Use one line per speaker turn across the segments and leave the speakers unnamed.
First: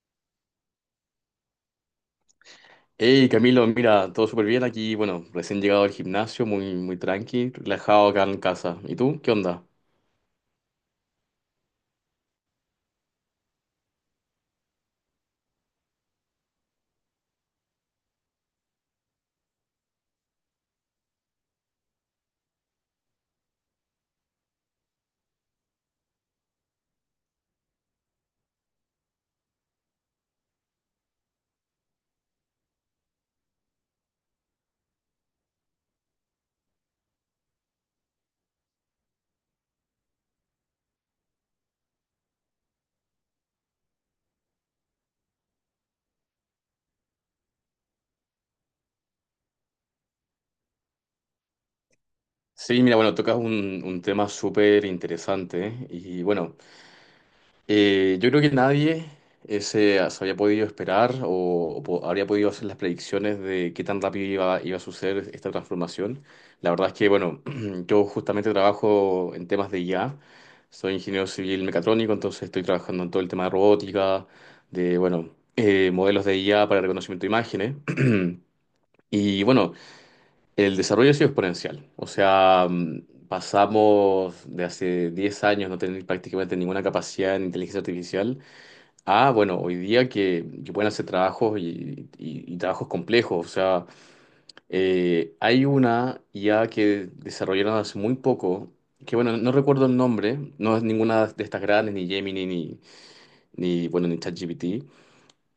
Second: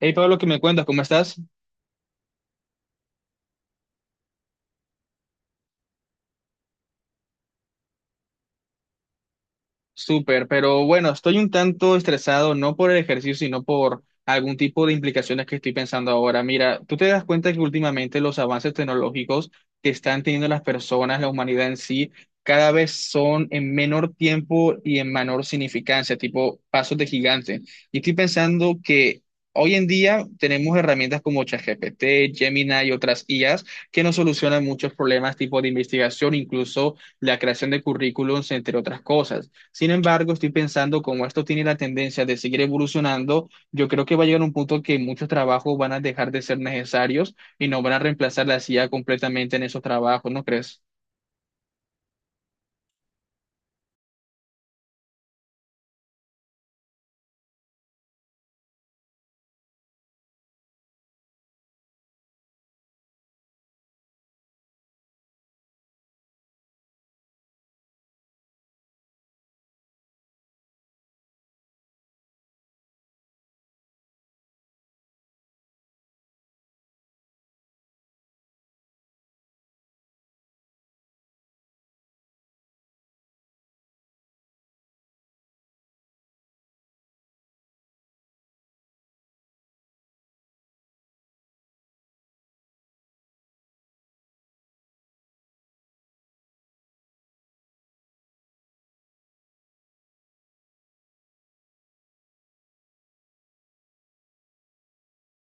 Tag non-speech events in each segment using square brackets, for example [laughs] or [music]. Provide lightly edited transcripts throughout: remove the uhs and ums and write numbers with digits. Hey Pablo, ¿qué me cuentas? ¿Cómo estás?
Hey Camilo, mira, todo súper bien aquí. Bueno, recién llegado al gimnasio, muy, muy tranqui, relajado acá en casa. ¿Y tú? ¿Qué onda?
Súper, pero bueno, estoy un tanto estresado, no por el ejercicio, sino por algún tipo de implicaciones que estoy pensando ahora. Mira, tú te das cuenta que últimamente los avances tecnológicos que están teniendo las personas, la humanidad en sí, cada vez son en menor tiempo y en menor significancia, tipo pasos de gigante. Y estoy pensando que hoy en día tenemos herramientas como ChatGPT, Gemini y otras IAs que nos solucionan muchos problemas, tipo de investigación, incluso la creación de currículums, entre otras cosas. Sin embargo, estoy pensando, como esto tiene la tendencia de seguir evolucionando, yo creo que va a llegar un punto que muchos trabajos van a dejar de ser necesarios y nos van a reemplazar la CIA completamente en esos trabajos, ¿no crees?
Sí, mira, bueno, tocas un tema súper interesante, ¿eh? Y bueno, yo creo que nadie se había podido esperar habría podido hacer las predicciones de qué tan rápido iba a suceder esta transformación. La verdad es que, bueno, [clears throat] yo justamente trabajo en temas de IA, soy ingeniero civil mecatrónico, entonces estoy trabajando en todo el tema de robótica, de, bueno, modelos de IA para reconocimiento de imágenes. [clears throat] Y bueno, el desarrollo ha sido exponencial. O sea, pasamos de hace 10 años no tener prácticamente ninguna capacidad en inteligencia artificial. Ah, bueno, hoy día que pueden hacer trabajos y trabajos complejos. O sea, hay una IA que desarrollaron hace muy poco, que bueno, no recuerdo el nombre, no es ninguna de estas grandes, ni Gemini, ni ChatGPT.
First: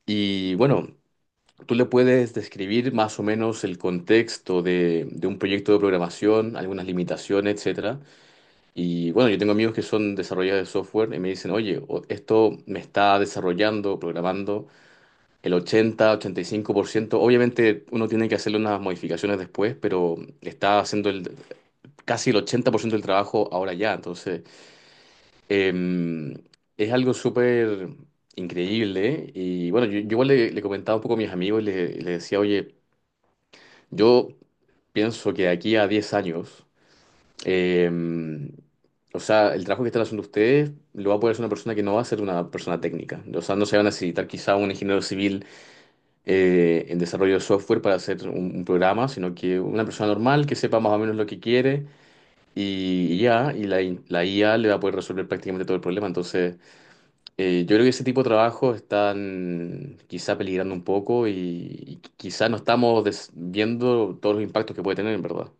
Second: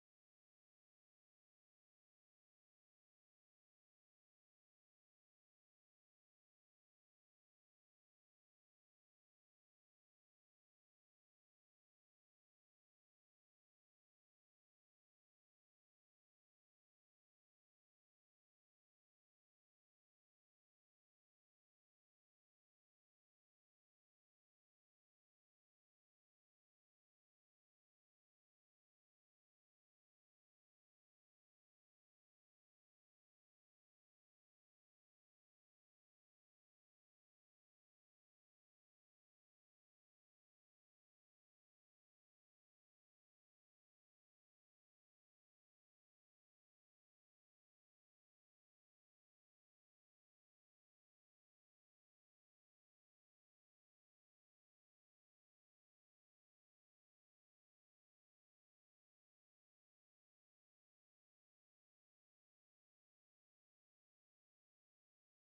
Y bueno, tú le puedes describir más o menos el contexto de un proyecto de programación, algunas limitaciones, etcétera. Y bueno, yo tengo amigos que son desarrolladores de software y me dicen, oye, esto me está desarrollando, programando. El 80, 85%, obviamente uno tiene que hacerle unas modificaciones después, pero está haciendo casi el 80% del trabajo ahora ya. Entonces, eh, es algo súper increíble. Y bueno, yo igual le comentaba un poco a mis amigos y les decía, oye, yo pienso que de aquí a 10 años, eh, o sea, el trabajo que están haciendo ustedes lo va a poder hacer una persona que no va a ser una persona técnica. O sea, no se va a necesitar quizá un ingeniero civil en desarrollo de software para hacer un programa, sino que una persona normal que sepa más o menos lo que quiere la IA le va a poder resolver prácticamente todo el problema. Entonces, yo creo que ese tipo de trabajos están quizá peligrando un poco y quizá no estamos viendo todos los impactos que puede tener, en verdad.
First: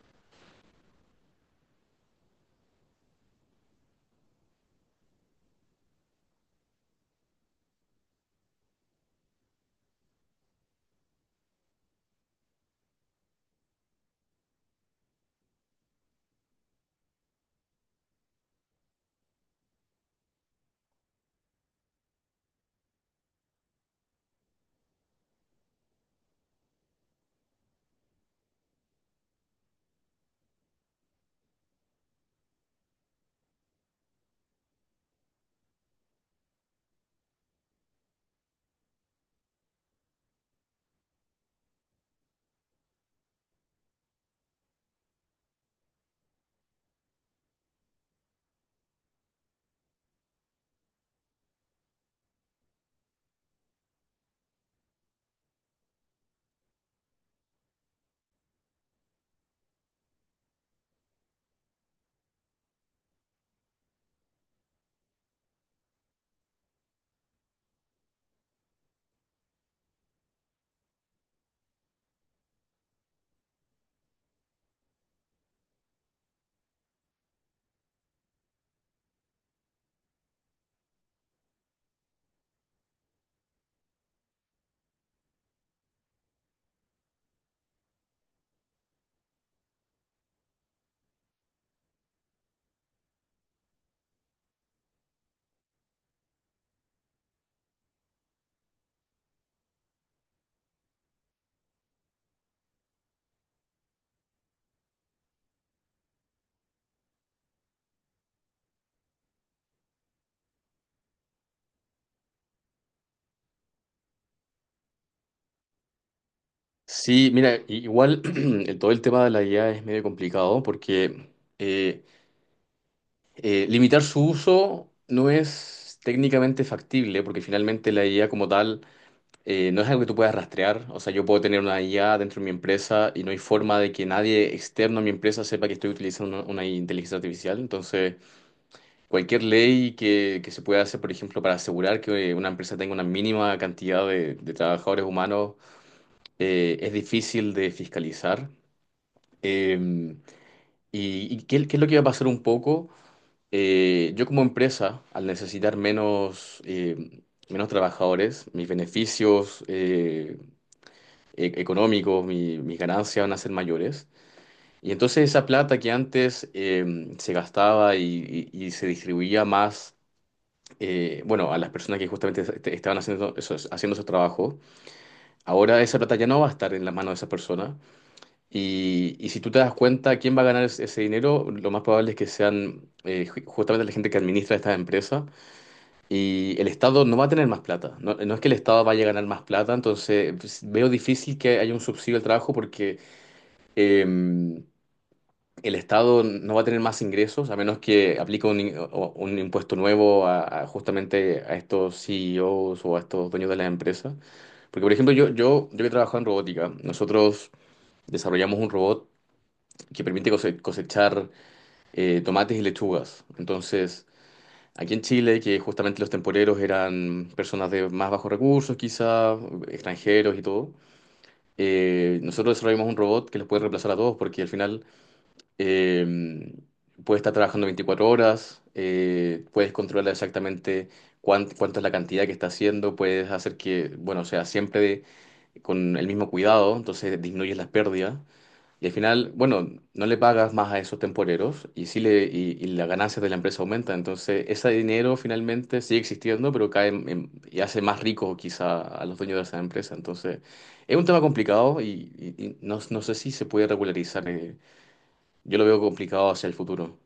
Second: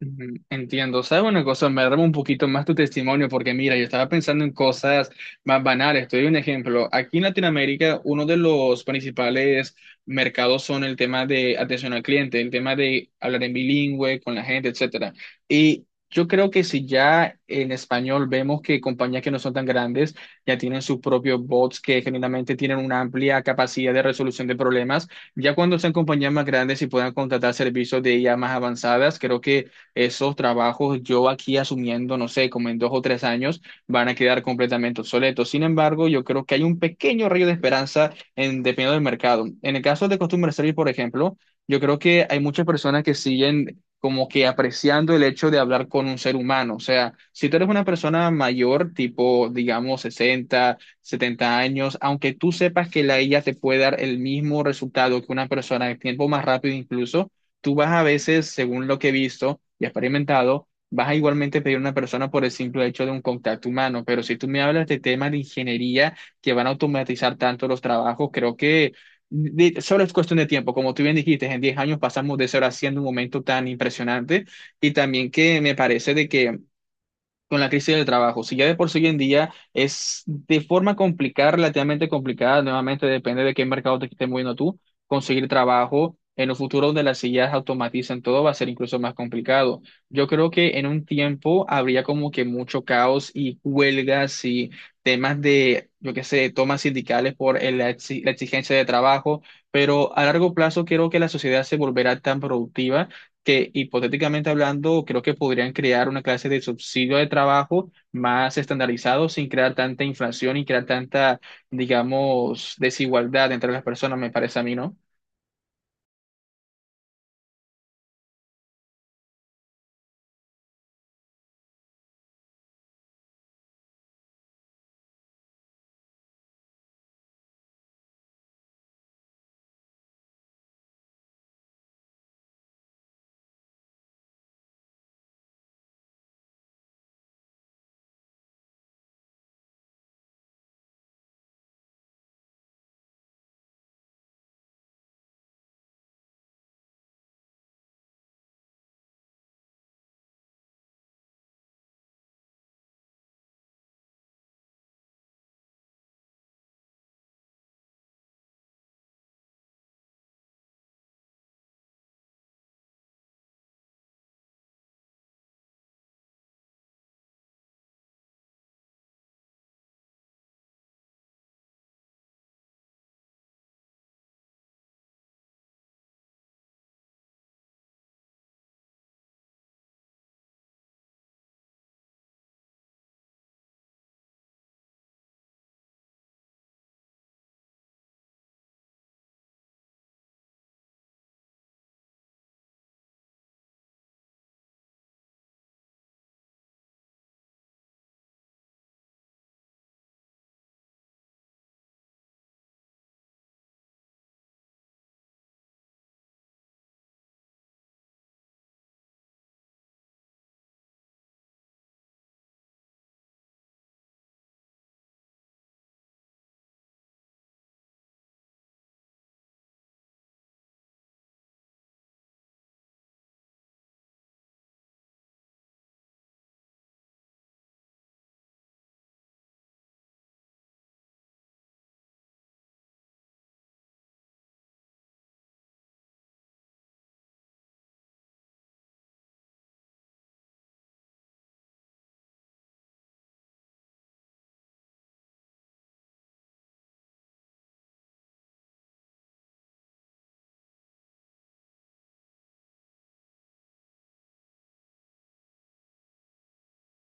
Ujú, entiendo. ¿Sabes una cosa? Me arma un poquito más tu testimonio porque mira, yo estaba pensando en cosas más banales. Te doy un ejemplo. Aquí en Latinoamérica, uno de los principales mercados son el tema de atención al cliente, el tema de hablar en bilingüe con la gente, etcétera. Y yo creo que si ya en español vemos que compañías que no son tan grandes ya tienen sus propios bots que generalmente tienen una amplia capacidad de resolución de problemas, ya cuando sean compañías más grandes y puedan contratar servicios de IA más avanzadas, creo que esos trabajos yo aquí asumiendo, no sé, como en 2 o 3 años, van a quedar completamente obsoletos. Sin embargo, yo creo que hay un pequeño rayo de esperanza en, dependiendo del mercado. En el caso de Customer Service, por ejemplo, yo creo que hay muchas personas que siguen como que apreciando el hecho de hablar con un ser humano. O sea, si tú eres una persona mayor, tipo, digamos, 60 70 años, aunque tú sepas que la IA te puede dar el mismo resultado que una persona de tiempo más rápido incluso, tú vas a veces, según lo que he visto y experimentado, vas a igualmente pedir a una persona por el simple hecho de un contacto humano. Pero si tú me hablas de temas de ingeniería que van a automatizar tanto los trabajos, creo que solo es cuestión de tiempo. Como tú bien dijiste, en 10 años pasamos de ser haciendo un momento tan impresionante y también que me parece de que con la crisis del trabajo. Si ya de por sí hoy en día es de forma complicada, relativamente complicada, nuevamente depende de qué mercado te estés moviendo tú, conseguir trabajo. En un futuro donde las sillas automatizan todo va a ser incluso más complicado. Yo creo que en un tiempo habría como que mucho caos y huelgas y temas de, yo qué sé, tomas sindicales por la exigencia de trabajo, pero a largo plazo creo que la sociedad se volverá tan productiva que hipotéticamente hablando, creo que podrían crear una clase de subsidio de trabajo más estandarizado sin crear tanta inflación y crear tanta, digamos, desigualdad entre las personas, me parece a mí, ¿no?
Sí, mira, igual [clears throat] todo el tema de la IA es medio complicado porque eh, limitar su uso no es técnicamente factible, porque finalmente la IA como tal no es algo que tú puedas rastrear. O sea, yo puedo tener una IA dentro de mi empresa y no hay forma de que nadie externo a mi empresa sepa que estoy utilizando una inteligencia artificial. Entonces, cualquier ley que se pueda hacer, por ejemplo, para asegurar que una empresa tenga una mínima cantidad de trabajadores humanos, es difícil de fiscalizar. Eh, ¿ qué es lo que va a pasar un poco? Yo como empresa, al necesitar menos... menos trabajadores, económicos, mis ganancias van a ser mayores. Y entonces esa plata que antes se gastaba y se distribuía más, bueno, a las personas que justamente estaban haciendo haciendo esos trabajos, ahora esa plata ya no va a estar en las manos de esas personas. Y si tú te das cuenta quién va a ganar ese dinero, lo más probable es que sean justamente la gente que administra estas empresas. Y el Estado no va a tener más plata. No, no es que el Estado vaya a ganar más plata, entonces pues, veo difícil que haya un subsidio al trabajo porque eh, el Estado no va a tener más ingresos a menos que aplique un impuesto nuevo a justamente a estos CEOs o a estos dueños de las empresas. Porque, por ejemplo, yo que he trabajado en robótica, nosotros desarrollamos un robot que permite cosechar tomates y lechugas. Entonces, aquí en Chile, que justamente los temporeros eran personas de más bajos recursos, quizá, extranjeros y todo, nosotros desarrollamos un robot que los puede reemplazar a todos, porque al final Eh, puedes estar trabajando 24 horas, puedes controlar exactamente cuánto es la cantidad que está haciendo, puedes hacer que, bueno, sea siempre con el mismo cuidado, entonces disminuyes las pérdidas. Y al final, bueno, no le pagas más a esos temporeros y las ganancias de la empresa aumentan. Entonces, ese dinero finalmente sigue existiendo, pero cae y hace más rico quizá a los dueños de esa empresa. Entonces, es un tema complicado y no sé si se puede regularizar. Yo lo veo complicado hacia el futuro.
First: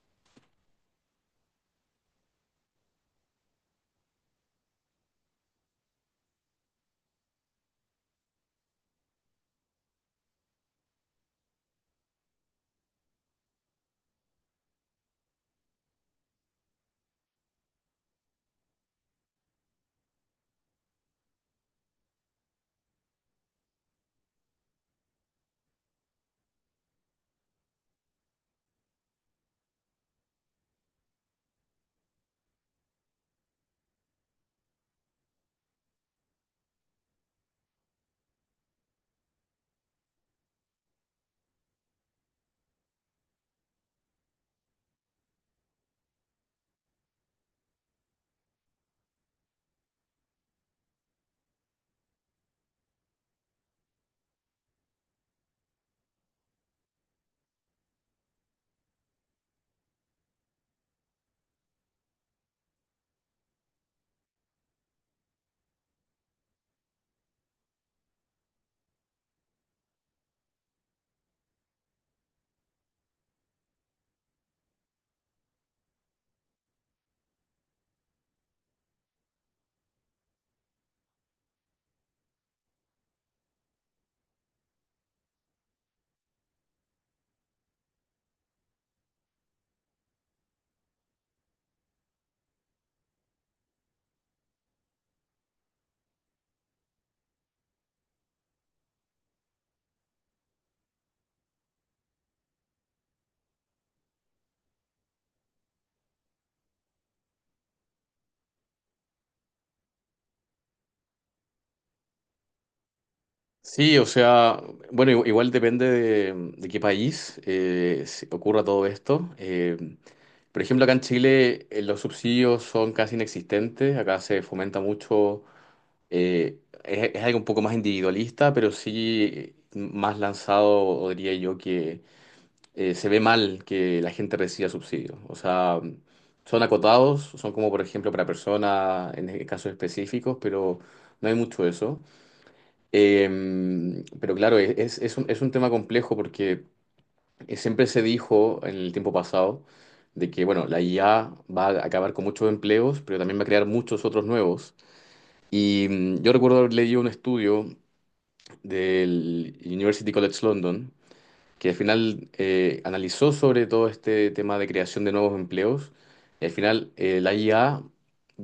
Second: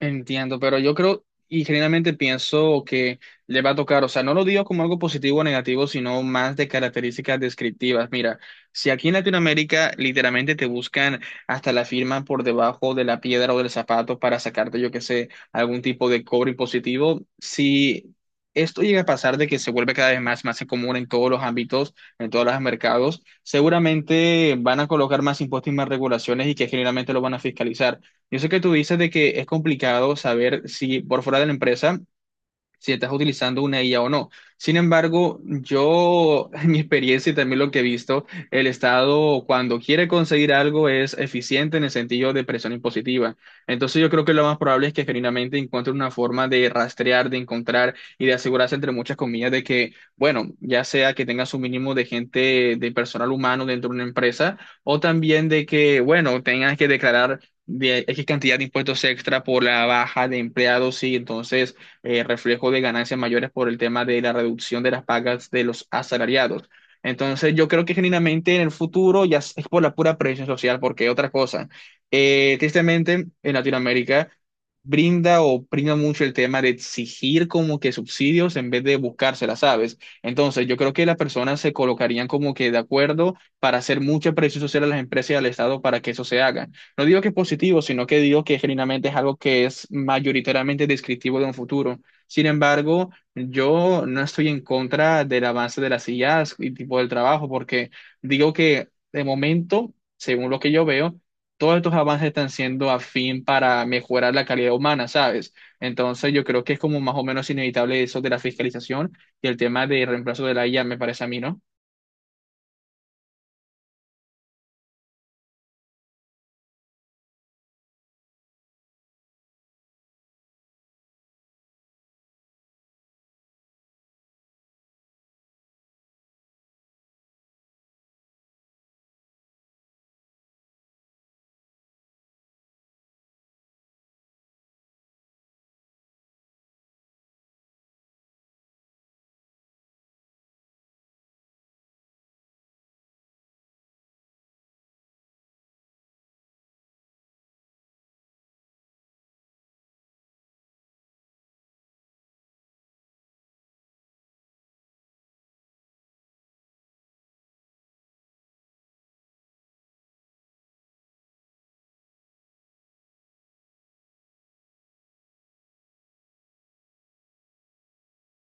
Entiendo, pero yo creo y generalmente pienso que le va a tocar, o sea, no lo digo como algo positivo o negativo, sino más de características descriptivas. Mira, si aquí en Latinoamérica literalmente te buscan hasta la firma por debajo de la piedra o del zapato para sacarte, yo qué sé, algún tipo de cobro impositivo, si esto llega a pasar de que se vuelve cada vez más común en todos los ámbitos, en todos los mercados, seguramente van a colocar más impuestos y más regulaciones y que generalmente lo van a fiscalizar. Yo sé que tú dices de que es complicado saber si por fuera de la empresa si estás utilizando una IA o no. Sin embargo, yo, [laughs] en mi experiencia y también lo que he visto, el Estado cuando quiere conseguir algo es eficiente en el sentido de presión impositiva. Entonces yo creo que lo más probable es que genuinamente encuentre una forma de rastrear, de encontrar y de asegurarse entre muchas comillas de que, bueno, ya sea que tengas un mínimo de gente, de personal humano dentro de una empresa o también de que, bueno, tengas que declarar de X cantidad de impuestos extra por la baja de empleados y entonces reflejo de ganancias mayores por el tema de la reducción de las pagas de los asalariados. Entonces, yo creo que genuinamente en el futuro ya es por la pura presión social, porque otra cosa, tristemente en Latinoamérica brinda o brinda mucho el tema de exigir como que subsidios en vez de buscárselas, ¿sabes? Entonces, yo creo que las personas se colocarían como que de acuerdo para hacer mucha presión social a las empresas y al Estado para que eso se haga. No digo que es positivo, sino que digo que genuinamente es algo que es mayoritariamente descriptivo de un futuro. Sin embargo, yo no estoy en contra del avance de las sillas y tipo del trabajo, porque digo que de momento, según lo que yo veo, todos estos avances están siendo a fin para mejorar la calidad humana, ¿sabes? Entonces, yo creo que es como más o menos inevitable eso de la fiscalización y el tema de reemplazo de la IA, me parece a mí, ¿no?
Sí, o sea, bueno, igual depende de qué país ocurra todo esto. Por ejemplo, acá en Chile los subsidios son casi inexistentes, acá se fomenta mucho, es algo un poco más individualista, pero sí más lanzado, diría yo, que se ve mal que la gente reciba subsidios. O sea, son acotados, son como por ejemplo para personas en casos específicos, pero no hay mucho eso. Pero claro, es es un tema complejo porque siempre se dijo en el tiempo pasado de que, bueno, la IA va a acabar con muchos empleos, pero también va a crear muchos otros nuevos. Y yo recuerdo haber leído un estudio del University College London que al final analizó sobre todo este tema de creación de nuevos empleos. Y al final la IA,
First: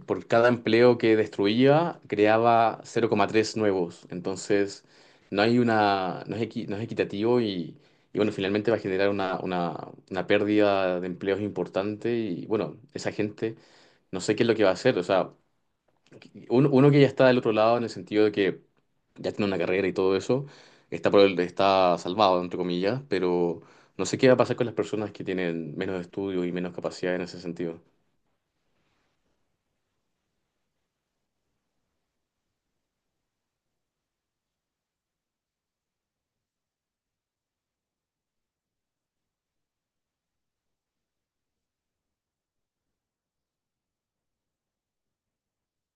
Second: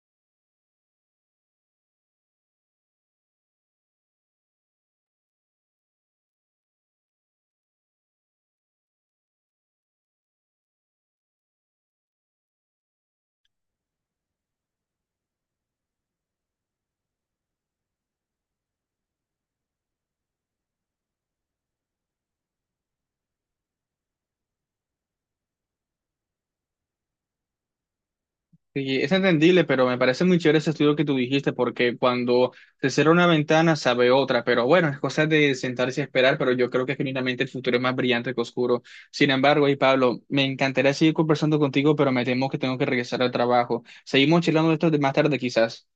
por cada empleo que destruía, creaba 0,3 nuevos. Entonces, no hay una, no es no es equitativo y, bueno, finalmente va a generar una pérdida de empleos importante. Y bueno, esa gente, no sé qué es lo que va a hacer. O sea, uno que ya está del otro lado en el sentido de que ya tiene una carrera y todo eso, está, está salvado, entre comillas, pero no sé qué va a pasar con las personas que tienen menos estudio y menos capacidad en ese sentido.
Sí, es entendible, pero me parece muy chévere ese estudio que tú dijiste, porque cuando se cierra una ventana se abre otra, pero bueno, es cosa de sentarse y esperar, pero yo creo que genuinamente el futuro es más brillante que oscuro. Sin embargo, y Pablo, me encantaría seguir conversando contigo, pero me temo que tengo que regresar al trabajo. Seguimos charlando de esto de más tarde quizás.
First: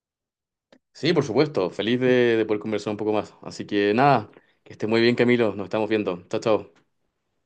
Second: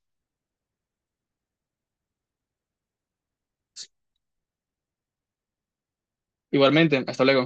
Sí, por supuesto, feliz de poder conversar un poco más. Así que nada, que esté muy bien, Camilo, nos estamos viendo. Chao, chao.
Igualmente, hasta luego.